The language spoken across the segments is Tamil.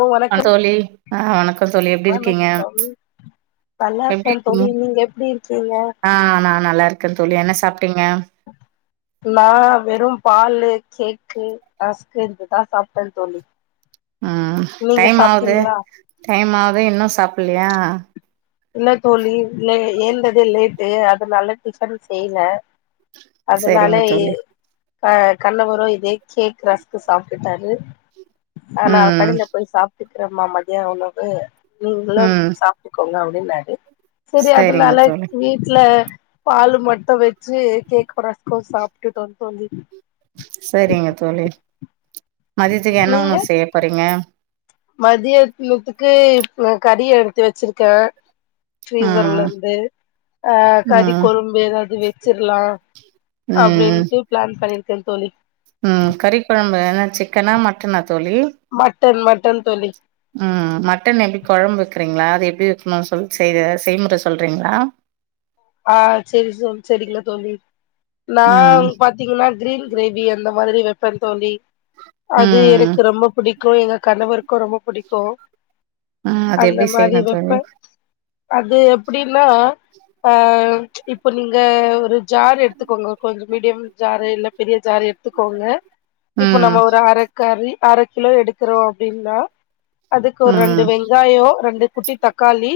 ஓ வணக்கம் தோழி ஆ வணக்கோ தோழி எப்டி இருக்கீங்க எப்டி நல்லாருக்கே இருக்கீங்க தோழி நீங்க எப்டி இருக்கீங்க ஆ நான் நல்லாருக்கேன் தோழி என்ன சாப்ட்டீங்க நா வெறும் பாலு கேக்கு ரஸ்க்கு இதுதா சாப்ட்டே தோழி ம் நீங்க டைம் ஆவுது சாப்ட்டீங்களா டைம் ஆவே இன்னு சாப்பில்லையா இல்ல தோழி ல ஏந்தது லேட்டு அதனால டிஃபன் செய்ல அதனாலே செரிங்க தோழி அ கண்ணவரு இதே கேக் ரஸ்க்கு சாப்டுட்டாரு ஆனா அவ ம் கடைல போய் சாப்ட்டுக்ற மா மத்ய உண வு நீங்ளு ம் சாப்ட்டுக்கோங்க அப்டினாரு சரி செரிங்க அதனால தோழி வீட்ல பாலு மட்டு வச்சு கேக்கு ரஸ்க்கு சாப்டுட்டோ தோழி சரிங்க தோழி மதியத்துக்கு என்ன உணவு செய்யப்போறீங்க மதியத்னுதுக்கு இப்ப கறி எடுத்து வச்சிருக்கே ம் ஃபீரீசர்லந்து அ கறி ம் குழும்பு ஏதாவது வச்சிர்லா ம் ம் பிளான் பண்ணிருக்கே தோழி ம் கறி குழம்பு என்ன சிக்கனா மட்டனா தோழி மட்டன் மட்டன் தோழி ம் மட்டன் எப்டி கொழம்பு வைக்கறீங்களா அது எப்டி வக்கணும்னு சொல் செய்ற செய்முற சொல்றீங்களா ஆ சரி சரிங்க தோழி நா ம் பாத்தீங்கனா கிரீன் கிரேவி அந்த மாதிரி வைப்பந்தோழி அது ம் எனக்கு ரொம்ப பிடிக் கும் எங்க கணவருக்கு ரொம்ப பிடிக்கும் ம் அது அந்த எப்டி மாதி செய்யணு தோழி வைப்பே அது எப்டின்னா ஆ இப்ப நீங்க ஒரு ஜார் எடுத்துக்கோங்க கொஞ்ச மீடியம் ஜாரு இல்ல பெரிய ஜாறு எடுத்துக்கோங்க இப்ப நம்ம ம் ஒரு அரக்கறி அரை கிலோ எடுக்குறோ அப்டின்னா அதுக்கு ஒரு ரெண்டு ம் வெங்காய ரெண்டு குட்டி தக்காளி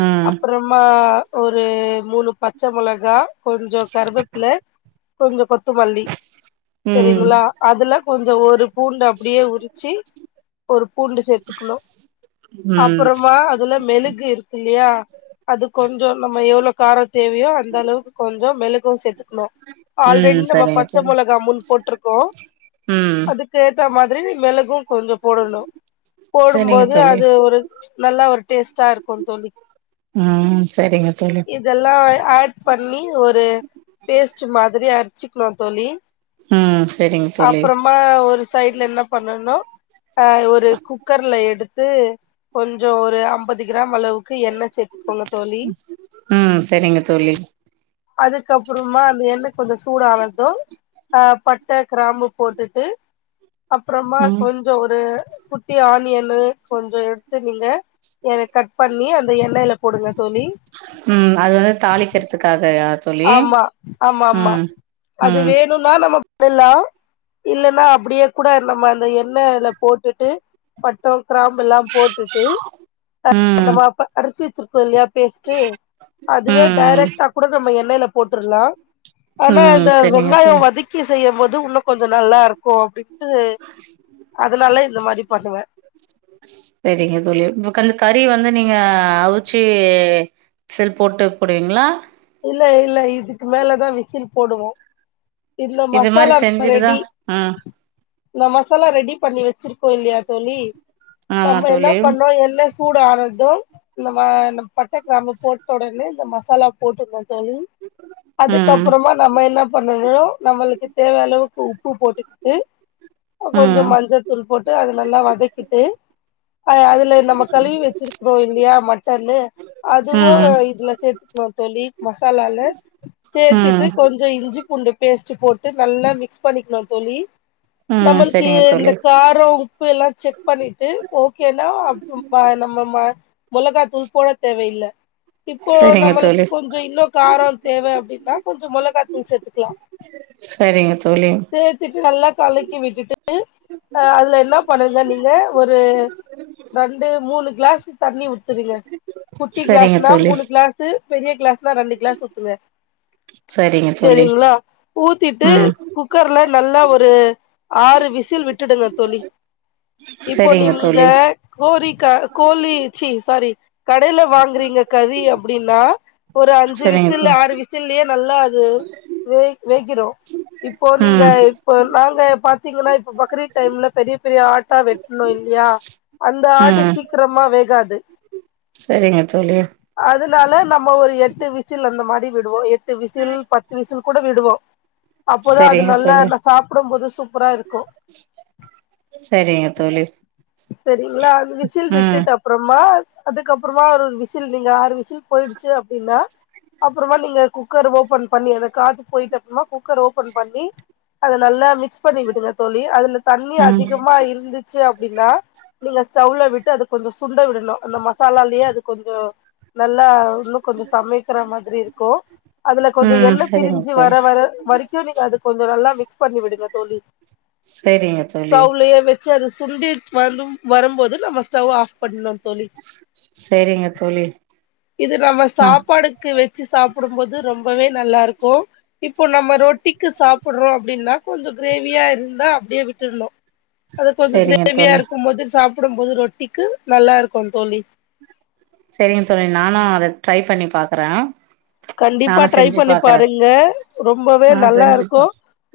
ம் அப்புறமா ஒரு மூனு பச்ச மொளகா கொஞ்ச கருவேப்பில கொஞ்ச கொத்தமல்லி ம் சரிங்களா அதுல கொஞ்ச ஒரு பூண்டு அப்டியே உரிச்சு ஒரு பூண்டு சேத்துக்கணு ம் அப்புறமா அதுல மெழுகு இல்லையா அது கொஞ் ச நம்ம எவ்வளோ காரம் தேவையோ அந்த அளவுக்கு கொஞ்ச மெழுகும் சேத்துக்கணு ம் ஆல்ரெடி நம்ம சரிங்க பச்ச தோழி மொளகா மூன் போட்ருக்கோ ம் அதுக்கு ஏத்தா மாதிரி நீ மெளகு கொஞ்ச போடணு சரிங்க போடும்போது தோழி அது ஒரு நல்லா ஒரு டேஸ்ட்டா இருக்கும் தோழி ம் சரிங்க தோழி இதெல்லா ஆட் பண்ணி ஒரு பேஸ்ட் மாதிரி அரச்சிக்கணு தோழி ம் சரிங்க தோழி அப்புறமா ஒரு சைட்ல என்ன பண்ணணு ஆ ஒரு குக்கர்ல எடுத்து கொஞ்சொ ஒரு அம்பது கிராம் அளவுக்கு எண்ண சேத்துக்கோங்க தோழி ம் சரிங்க தோழி அதுக்கப்புறமா அந்த எண்ண கொஞ்ச சூடானதும் ஆ பட்ட கிராம்பு போட்டுட்டு அப்புறமா ம் கொஞ்ச ஒரு குட்டி ஆனியனு கொஞ்ச எடுத்து நீங்க எனக்கு கட் பண்ணி அந்த எண்ணயில போடுங்க தோழி ம் அது வந்து தாளிக்கிறதுக்காக யா ஆமா ஆமாமா ம் அதுவே னுன்னா நம்ம பண்ணலா இல்லன்னா அப்டியே கூட நம்ம அந்த எண்ணெய்ல போட்டுட்டு பட்ட கிராம்பு எல்லா போட்டுட்டு ம் நம்ம அப்ப கரச்சி வச்சிருக்கோல்லையா பேஸ்ட்டு அதுவே ம் டேரெக்டா கூட நம்ம எண்ணெல போட்டுருலா ஆனா ம் இந்த சரிங்க வெங்காய தோழி வதக் க்கி செய்யும் போது இன்னு கொஞ்ச நல்லா இருக்கு அப்டின்ட்டு அதனால இந்த மாதிரி பண்ணுவே சரிங்க தோழி இப்ப அந்த கறி வந்து நீங்க அவிச்சு விசில் போட்டு போடுவீங்ளா இல்ல இல்ல இதுக்கு மேலதா விசில் போடுவோ இந்த இது மாரி மசாலா இப்ப செஞ்சுட்டுதா ரெடி ம் இந்த மசாலா ரெடி பண்ணி வச்சிருக்கோ இல்லையா தோழி ஆமா நம்ம என்ன தோழி பண்றோ எண்ண சூடானது நம்ம இந்த பட்ட கிராம்ப போட்ட உடனே இந்த மசாலா போட்டுடன்னு தோழி ம் அதுக்கப்புறமா நம்ம என்ன பண்ணணு நம்மளுக்கு தேவ அளவுக்கு உப்பு போட்டுக்கிட்டு கொஞ்சோ ம் மஞ்சத்தூள் போட்டு அத நல்லா வதக்கிட்டு ஆ அதுல நம்ம கழுவி வச்சிருக்குறோ இல்லையா மட்டன்னு அதுவு ம் இதுல சேத்துக்கணு தோழி மசாலால ம் சேத்திட்டு கொஞ்சோ இஞ்சி பூண்டு பேஸ் ட்டு போட்டு நல்லா மிக்ஸ் பண்ணிக்கனு தோழி ம் நம்மளுக்கு சரிங்க இந்த தோழி காரோ உப்பெல்லா செக் பண்ணிட்டு ஓகேனா அப்பப்ப ஆ நம்ம மா மொளகா தூள் போட தேவையில்ல இப்போ சரிங்க நம்மளுக்கு தோழி கொஞ்சோ இன்னு காரோ தேவ அப்டின்னா கொஞ்சோ மொளைகாத்தூள் சேத்துக்கலா சரிங்க தோழி சேத்துட்டு நல்லா கலக்கி விட்டுட்டு அ அதுல என்ன பண்ணுங்க நீங்க ஒரு ரெண்டு மூணு கிளாஸ் தண்ணி ஊத்திருங்க குட்டி சரிங்க கிளாஸ்னா தோழி மூணு கிளாஸ்சு பெரிய கிளாஸ்னா ரெண்டு கிளாஸ் ஊத்துங்க சரிங்க தோழி சேரிங்களா ஊத்திட்டு ம் குக்கர்ல நல்லா ஒரு ஆறு விசில் விட்டுடுங்க தோழி இப்போ சரிங்க நீம்ங்க தோழி கோரிக்கா கோழி ச்சி சாரி கடையில வாங்குறீங்க கறி அப்டின்னா ஒரு அஞ்சு சரிங்க விசில் இல்ல தோழி ஆறு விசில்லயே நல்லா அது வேக் வேகிரு இப்போ நீங்க ம் இப்போ நாங்க பாத்தீங்கன்னா இப்ப பக்ரீட் டைம்ல பெரிய பெரிய ஆட்டா வெட்டணோ இல்லையா அந்த ஆட்டு சீக்கிரமா வேகாது செரிங்க தோழி அதனால நம் ம ஒரு எட்டு விசில் அந்த மாரி விடுவோ எட்டு விசில் பத்து விசில் கூட விடுவோ அப்போதா அது சரிங்க நல்லா தோழி நா சாப்டும் போது சூப்பராருக்கு சரிங்க தோழி சரிங்களா அது விசில் ம் விட்டுட்டப் அப்புறமா அதுக்கப்புறமா ஒரு விசில் நீங்க ஆறு விசில் போயிடுச்சு அப்படின்னா அப்புறமா நீங்க குக்கர் ஓபன் பண்ணி அத காத்து போய்ட்டு அப்புறமா குக்கர் ஓபன் பண்ணி அத நல்லா மிக்ஸ் பண்ணி விட்டுங்க தோழி அதுல தண்ணி ம் அதிகமா இருந்து ச்சி அப்டின்னா நீங்க ஸ்டவ்ல விட்டு அது கொஞ்சோ சுண்ட விடணு அந்த மசாலாலே அது கொஞ்சோ நல்லா இன்னு கொஞ்சே சமைக்கிற மாரி இருக்கு அதுல கொஞ்சோ ம் எண்ணெ சரிங்க பிரிஞ்சு தோழி வர வர வரைக் கு நீங்க அத கொஞ்சோ நல்லா மிக்ஸ் பண்ணி விடுங்க தோழி சரிங்க தோழி ஸ்டவ்லயே வெச் சு அது சுண்டி வரு வரும்போது நம்ம ஸ்டவ்வ ஆஃப் பண்ணணு தோழி சேரிங்க தோழி இது நம்ம ஆ சாப்பாடுக்கு வெச்சு சாப்டும்போது ரொம்பவே நல்லாருக்கு இப்போ நம்ம ரொட்டிக்கி சாப்டுறோ அப்டின்னா கொஞ்சோ கிரேவியாருந்தா அப்டியே விட்டற்னு அது கொஞ்சோ சரிங்க கிரேவியா தோழி இருக்கும் போது சாப்டும் போது ரொட்டிக்கு நல்லாருக்கு தோழி செரிங்க தோழி நானு அத ட்ரை பண்ணி பாக்குறே கண்டிப்பா நானு ட்ரை செஞ்சு பண்ணி பாக்குறே பாருங்க ரொம்பவே ஆ செஞ்சு நல்லாருக்கு பா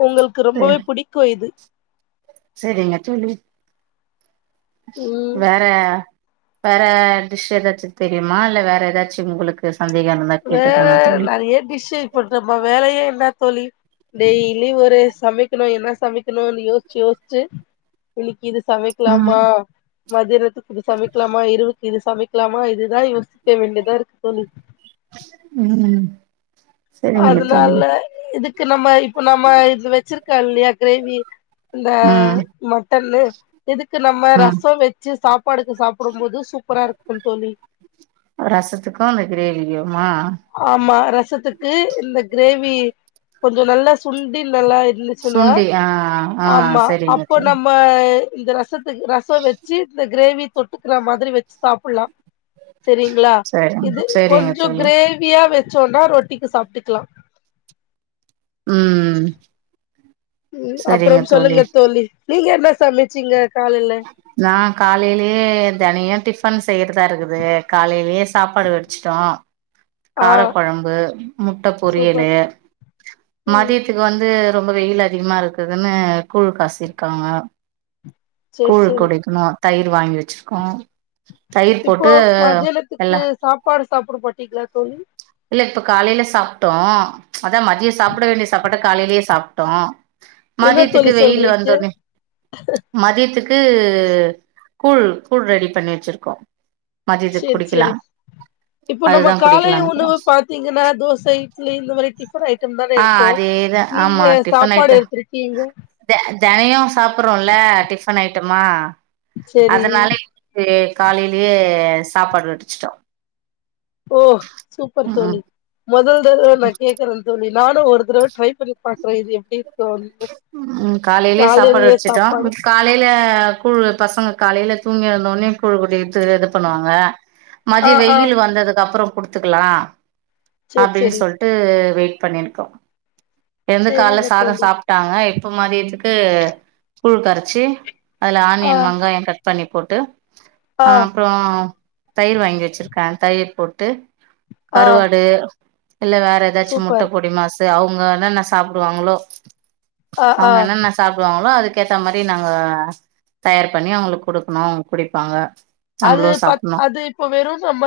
உங்களுக்கு ரொம்பவே புடி க்கு இது செரிங்க தோழி ம் வேற வேற டிஷ் ஏதாச்சு தெரியுமா இல்ல வேற ஏதாச்சு உங்களுக்கு கு சந்தேகோ அந்த மாரி வேற நறைய டிஷ் பண்றம்மா இப்போ வேலையே இல்ல தோழி டெய்லி ஒரு சமைக்கணு என்ன சமைக்கணுன்னு யோச்சு யோச்சு இன்னிக்கி இது சமைக்லாமா ம் மதியானத்துக்கு இது சமைக்கலாமா இரவுக்கு இது சமைக்கலாமா இதுதா யோசிக்க வேண்டியதாருக்கு தோழி ம் ம் சரிங்க தோழி அதுனால இதுக்கு நம்ம இப்ப நம்ம இது வச்சிருக்கல்லயா கிரேவி இந்த ம் மட்டன்லே இதுக்கு நம்ம ம் ரசொ வச்சு சாப்பாடுக்கு சாப்டும் போது சூப்பராருக்கு தோழி ரசத்துக்கு அந்த கிரேவியுமா ஆமா ரசத்துக்கு இந்த கிரேவி கொஞ்சோ நல்லா சுண்டி நல்லா இருந்து ச்சுன்னா சுண்டி ஆ ஆ ஆமா சரிங்க அப்போ தோழி நம்ம இந்த ரசத்துக்கு ரசொ வச்சு இந்த கிரேவி தொட்டுக்கற மாதிரி வச்சு சாப்புலா செரிங்ளா இது சரிங்க சரிங்க கொஞ்சோ தோழி கிரேவியா வச்சோன்னா ரொட்டிக்கு சாப்ட்டுக்லா ம் ம் ம் அப்றம் சொல்லுங்க தோழி நீங்க என்ன சமச்சீங்க காலைல நா காலைலயே தனியா டிஃபன் செய்றதாருக்குது காலைலயே சாப்பாடு வடிச்சுட்டோ ஆ கார கொழம்பு முட்ட பொரியலு சூப்பர் ம் மதிய த்துக்கு வந்து ரொம்ப வெயில் அதிகமா இருக்குதுனு கூழ் காசிருக்காங்க சேர் கூழ் சேரி குடிக்னு தயிர் வாங்கி வச்சிருக்கோ தயிர் போட்டு எல்லா சோறு சாப்ட மாட்டீங்களா தோழி இல்ல இப்ப காலைல சாப்ட்டோ அதா மதியொ சாப்ட வேண்டிய சாப்பாட்ட காலைலயே சாப்ட்டோ என்ன மதியத்துக்கு தோழி வெயில் சொல்றீங்க வந்தோனே மதியத்துக்கு கூழ் கூழ் ரெடி பண்ணி வச்சிருக்கோ மதியத்துக்கு சேர் குடிக்கலா சேரி இப்போ நம்ம அதுதா காலை உ குடிக்கலானுக்குறோ ணவு பாத்தீங்கன்னா தோச இட்லி இந்த மாரி டிஃபன் ஐட்டம் தானே ஆ எடுப்போ அதேதா நீங்க ஆமா டிஃபன் சாப்பாடு ஐட்ட எடுத்துருக்கீங்க தெ தெனயு சாப்புறோல்ல டிஃபன் ஐட்டமா செரி அதனால இன்னிக் கி காலைலியே சாப்பாடு வடிச்சுட்டோ ஓ சூப்பர் தோழி ம் மொதல்தரவ நா கேக்கறே தோழி நானு ஒரு தரவ ட்ரைப் பண்ணி பாக்குறே இது எப்டி தோழி காலைலயே சாப்பாடு காலைல கூழ் பசங்க காலைல தூங்கி எழுந்தோனே கூழ் குடிக்கிற்துக்கு இது பண்ணுவாங்க ஆ மதியொ ஆ வெயில் வந்ததுக்கப்றோ குடுத்துக்கலா செரி அப்டின் செரி சொல் ட்டு வெயிட் பண்ணிருக்கோ எழ்ந்து கால்ல செரிங்க சாதொ தோழி சா ட்டாங்க இப்ப மதியத்துக்கு கூழ் கரச்சி அதுல ஆ ஆனியன் வெங்காயொ கட் பண்ணி போட்டு ஆ அப்றோ தயிர் வாங்கி வச்சிருக்கே தயிர் போட்டு ஆ கருவாடு இல்ல வேற எதாச்சு முட்ட சூப்பர் பொடிமாஸ் து அவுங்க என்னென்ன சாப்டுவாங்ளோ ஆ ஆ அவுங்க என்னன்ன சாப்டுவாங்ளோ அதுக்கேத்த மாரி நாங்க தயார் பண்ணி அஉவங்களுக்கு குடுக்கனு அவுங் குடிப்பாங்க அது நம்மளு பத் சாப்டணு அது இப்ப வெறு நம்ம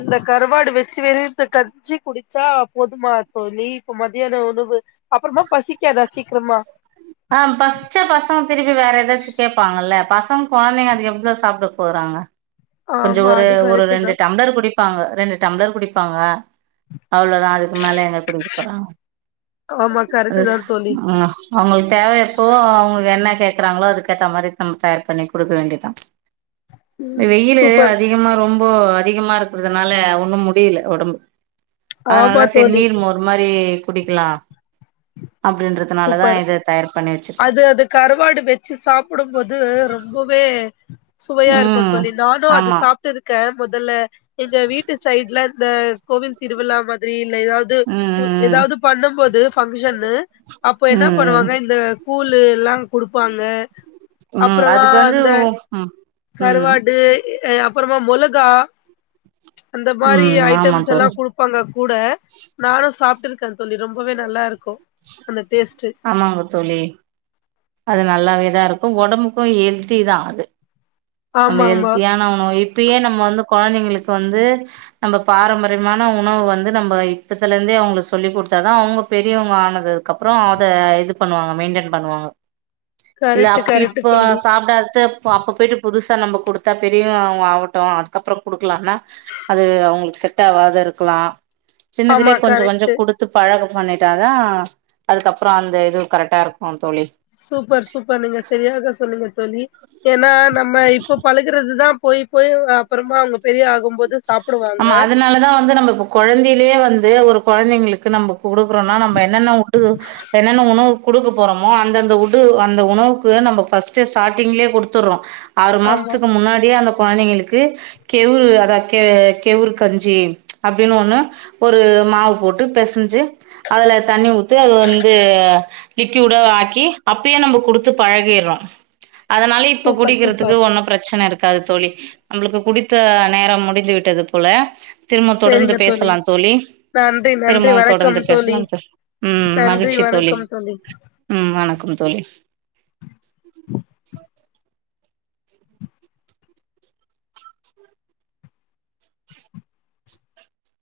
இந்த கருவாடு வெச்சு வெறு இந்த க ஞ்சி குடிச்சா போதுமா தோழி இப்ப மதியான உணவு அப்றமா பசிக்காதா சீக்ரமா ஆ பசிச்சா பசங்க திருப்பி வேற எதாச்சு கேப்பாங்கல்ல பசங் கொழந்தைங்க அது எவ்ளோ சாப்ட போறாங்க கொஞ்சொ ஆமா ஒரு அது ஒரு கரெக்ட் தா ரெண்டு டம்ளர் குடி ப்பாங்க ரெண்டு டம்ளர் குடிப்பாங்க அவ்ளோதா அதுக்கு மேல எங்க குடிக்கப் போறாங்க ஆமா கரெக்ட் அது தா தோழி ஆ அவுங்களுக் தேவை அப்போ அவுங்களுக்கு என்ன கேக்குறாங்ளோ அதுக்கேத்த மாரி நம்ம தயார் பண்ணி குடுக்க வேண்டிதா ம் வெயிலு சூப்பர் அதிகமா ரொம்ப அதிகமா இருக்கறதுனால ஒன்னும் முடியில ஒடம்பு ஆமா அதுனால செரி தோழி நீர் மோர் மாரி குடிக்கலா அப்டின்றது அதுனால சூப்பர் தா இது தயார் பண்ணி வெச்சிருக்கோ அது அது கருவாடு வெச்சு சாப்புடும்போது ரொம்பவே சுவையா இருக்கு ம் தோழி நானு அது ஆமா சாப்ட்டுருக்கே மொதல்ல எங்க வீட்டு சைட்ல இந்த கோவில் திருவிழா மாதிரி இல்ல எதாவ் து ம் உ ம் எதாவ்து பண்ணும் போது ஃபங்க்ஷனு அப்ப ம் என்னா ம் பண்ணுவாங்க இந்த கூழு எல்லா குடுப்பாங்க ம் ம் அப்பறமா அதுக்கு வந்து அந்த ம் ம் கருவாடு எ அய அப்பறமா மொளகா அந்த மாரி ம் ஆமா ஐட்டம்ஸ் எல்லா தோழி குடுப் பாங்க கூட நானு சாப்ட்ருக்கே தோழி ரொம்பவே நல்லாருக்கு அந்த டேஸ்ட்டு ஆமாங்க தோழி அது நல்லாவேதா இருக்கு ஒடம்புக்கு எல்த்திதா அது நம்ம ஆமா ஆமா எல்த்தியான உணவு இப்பயே நம்ம வந்து கொழந்தைங்களுக் வந்து நம்ப பாரம்பரியமான உணவு வந்து நம்ப இப்பத்துலிர்ந்தே அவ்ங்களுக்கு சொல்லி குடுத்தாதா அவ்ங்க பெரியவங்க ஆனது க்கப்றோ அத இது பண்ணுவாங்க மெய்ன்டென் பண்ணுவாங்க இல்ல கரெக்ட்டு அப் கரெக்ட்டு இப்ப தோழி சாப்டாத்து போ அப்ப போய்ட்டு புதுசா நம்ம குடுத்தா பெரியவ்ங்க அவ்ங்க ஆவட்டு அதுக்கப்றோ குடுக்கலான்னா அது அவ்ங்களுக் செட் ஆவாதுருக்கலா சின்னதுலே ஆமா கொஞ்ச கொஞ்ச கரெக்ட்டு குடுத் து பழகம் பண்ணீட்டாதா அதுக்கப்றோ அந்த இது கரெக்ட்டா இருக்கு தோழி சூப்பர் சூப்பர் நீங்க சரியாக சொன்னீங்க தோழி ஏனா நம்ம இப்போ பழ க்கறதுதா போயி போயி அப்பறமா அவ்ங்க பெரிய ஆகும் போது ஆமா அதுனாலதா வந்து நம்ம இப்போ கொழந்தைலே வந்து ஒரு கொழந்தைங்களுக்கு நம்ப குடுக்றோன்னா நம்ப என்னென்ன உட்டு என்னென்ன உணவு குடுக்க போறமோ அந்தந்த உட்டு அந்த உணவுக்கு நம்ப ஃபஸ்ட்டு ஸ்டாட்டிங்லே குடுத்துர்றோ ஆறு ஆமா மாஸ்த்துக்கு முன்னாடியே அந்த கொழந்தைங்களுக்கு கெவுரு அதா கெ கெவுரு கஞ்சி அப்டினு ஒன்னு ஒரு மாவு போட்டு பெசஞ்சு அதுல தண்ணி ஊத்து அதுல வந்து லிக்யூடு ஆக்கி அப்பயே நம்ப குடுத்து பழகீர்றோ அதனாலே இப்ப சூப்பர் குடிக்கிறதுக்கு சூப்பர் ஒன்னு பிரச்சன இருக்காது தோழி நம்பளுக்கு குடித்த நேரம் முடி ந்து விட்டது போல திரும்பவ் தொடர்ந்து பேசலாம் தோழி நன்றி நன்றி திரும்பவ் வணக்கம் தொடர்ந்து தோழி பேசலாம் தோ ம் நன்றி மகிழ்ச்சி தோழி வணக்கம் ம் வணக்கம் தோழி